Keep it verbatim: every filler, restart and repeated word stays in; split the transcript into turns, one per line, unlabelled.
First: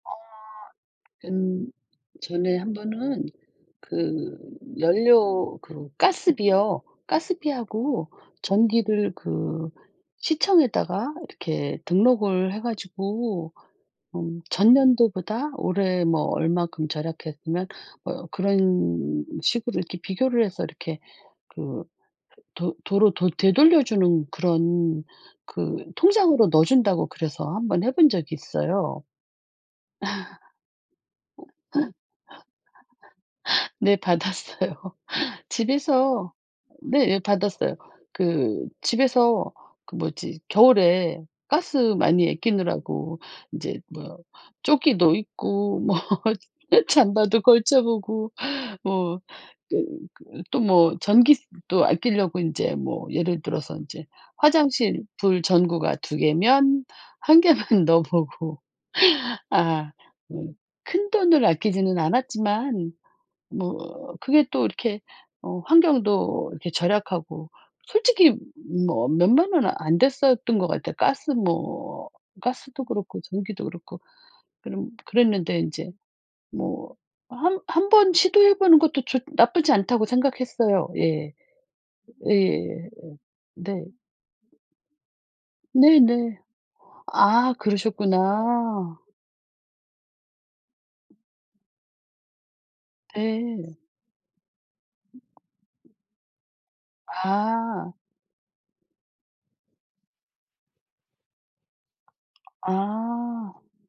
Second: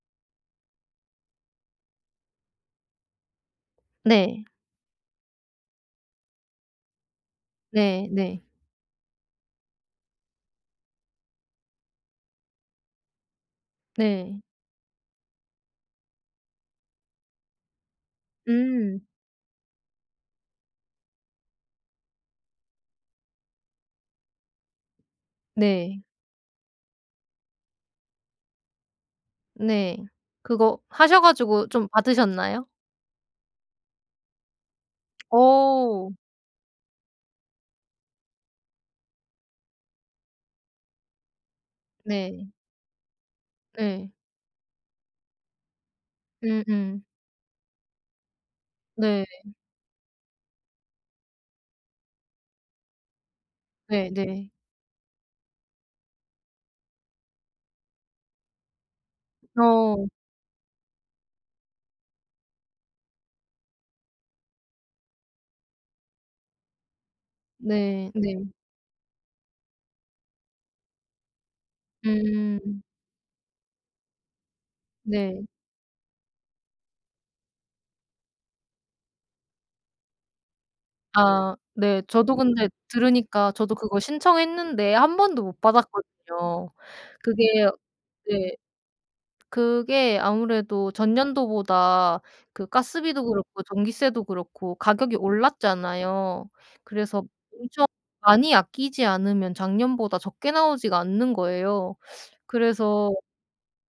어 음 전에 한 번은 그
네.
연료 그 가스비요.
네
가스비하고
네.
전기를 그 시청에다가 이렇게 등록을 해 가지고 음
네.
전년도보다 올해 뭐 얼만큼 절약했으면 뭐
음.
그런 식으로 이렇게 비교를 해서 이렇게 그 도 도로 도 되돌려주는 그런 그
네.
통장으로 넣어준다고 그래서 한 번 해 본 적이 있어요.
네. 그거 하셔 가지고 좀 받으셨나요?
네 받았어요.
어.
집에서 네 받았어요. 그 집에서 그 뭐지 겨울에 가스 많이
네.
아끼느라고 이제
예.
뭐 조끼도 입고 뭐
음음.
잠바도 걸쳐 보고 뭐
네.
또 그 또 뭐 전기세도 아끼려고 인제 뭐 예를 들어서 인제
네 네.
화장실 불 전구가 두 개면 한 개만 넣어 보고. 아
어.
음 큰돈을 아끼지는 않았지만 뭐 그게 또 이렇게 어 환경도 이렇게 절약하고
네
솔직히
네.
뭐 몇만 원은 안 됐었던 것 같아요. 가스 뭐
음.
가스도 그렇고 전기도 그렇고. 그런
네.
그랬는데 인제 뭐 어 한 한번 시도해 보는 것도 좋 나쁘지 않다고 생각했어요. 예.
아 네. 저도 근데
예예예예.
들으니까 저도
네.
그거 신청했는데 한 번도 못
네네.
받았거든요.
아
그게 네
그러셨구나.
그게 아무래도 전년도보다 그 가스비도 그렇고
네.
전기세도 그렇고 가격이 올랐잖아요. 그래서 엄청
아.
많이 아끼지 않으면 작년보다 적게 나오지가 않는 거예요. 그래서
아.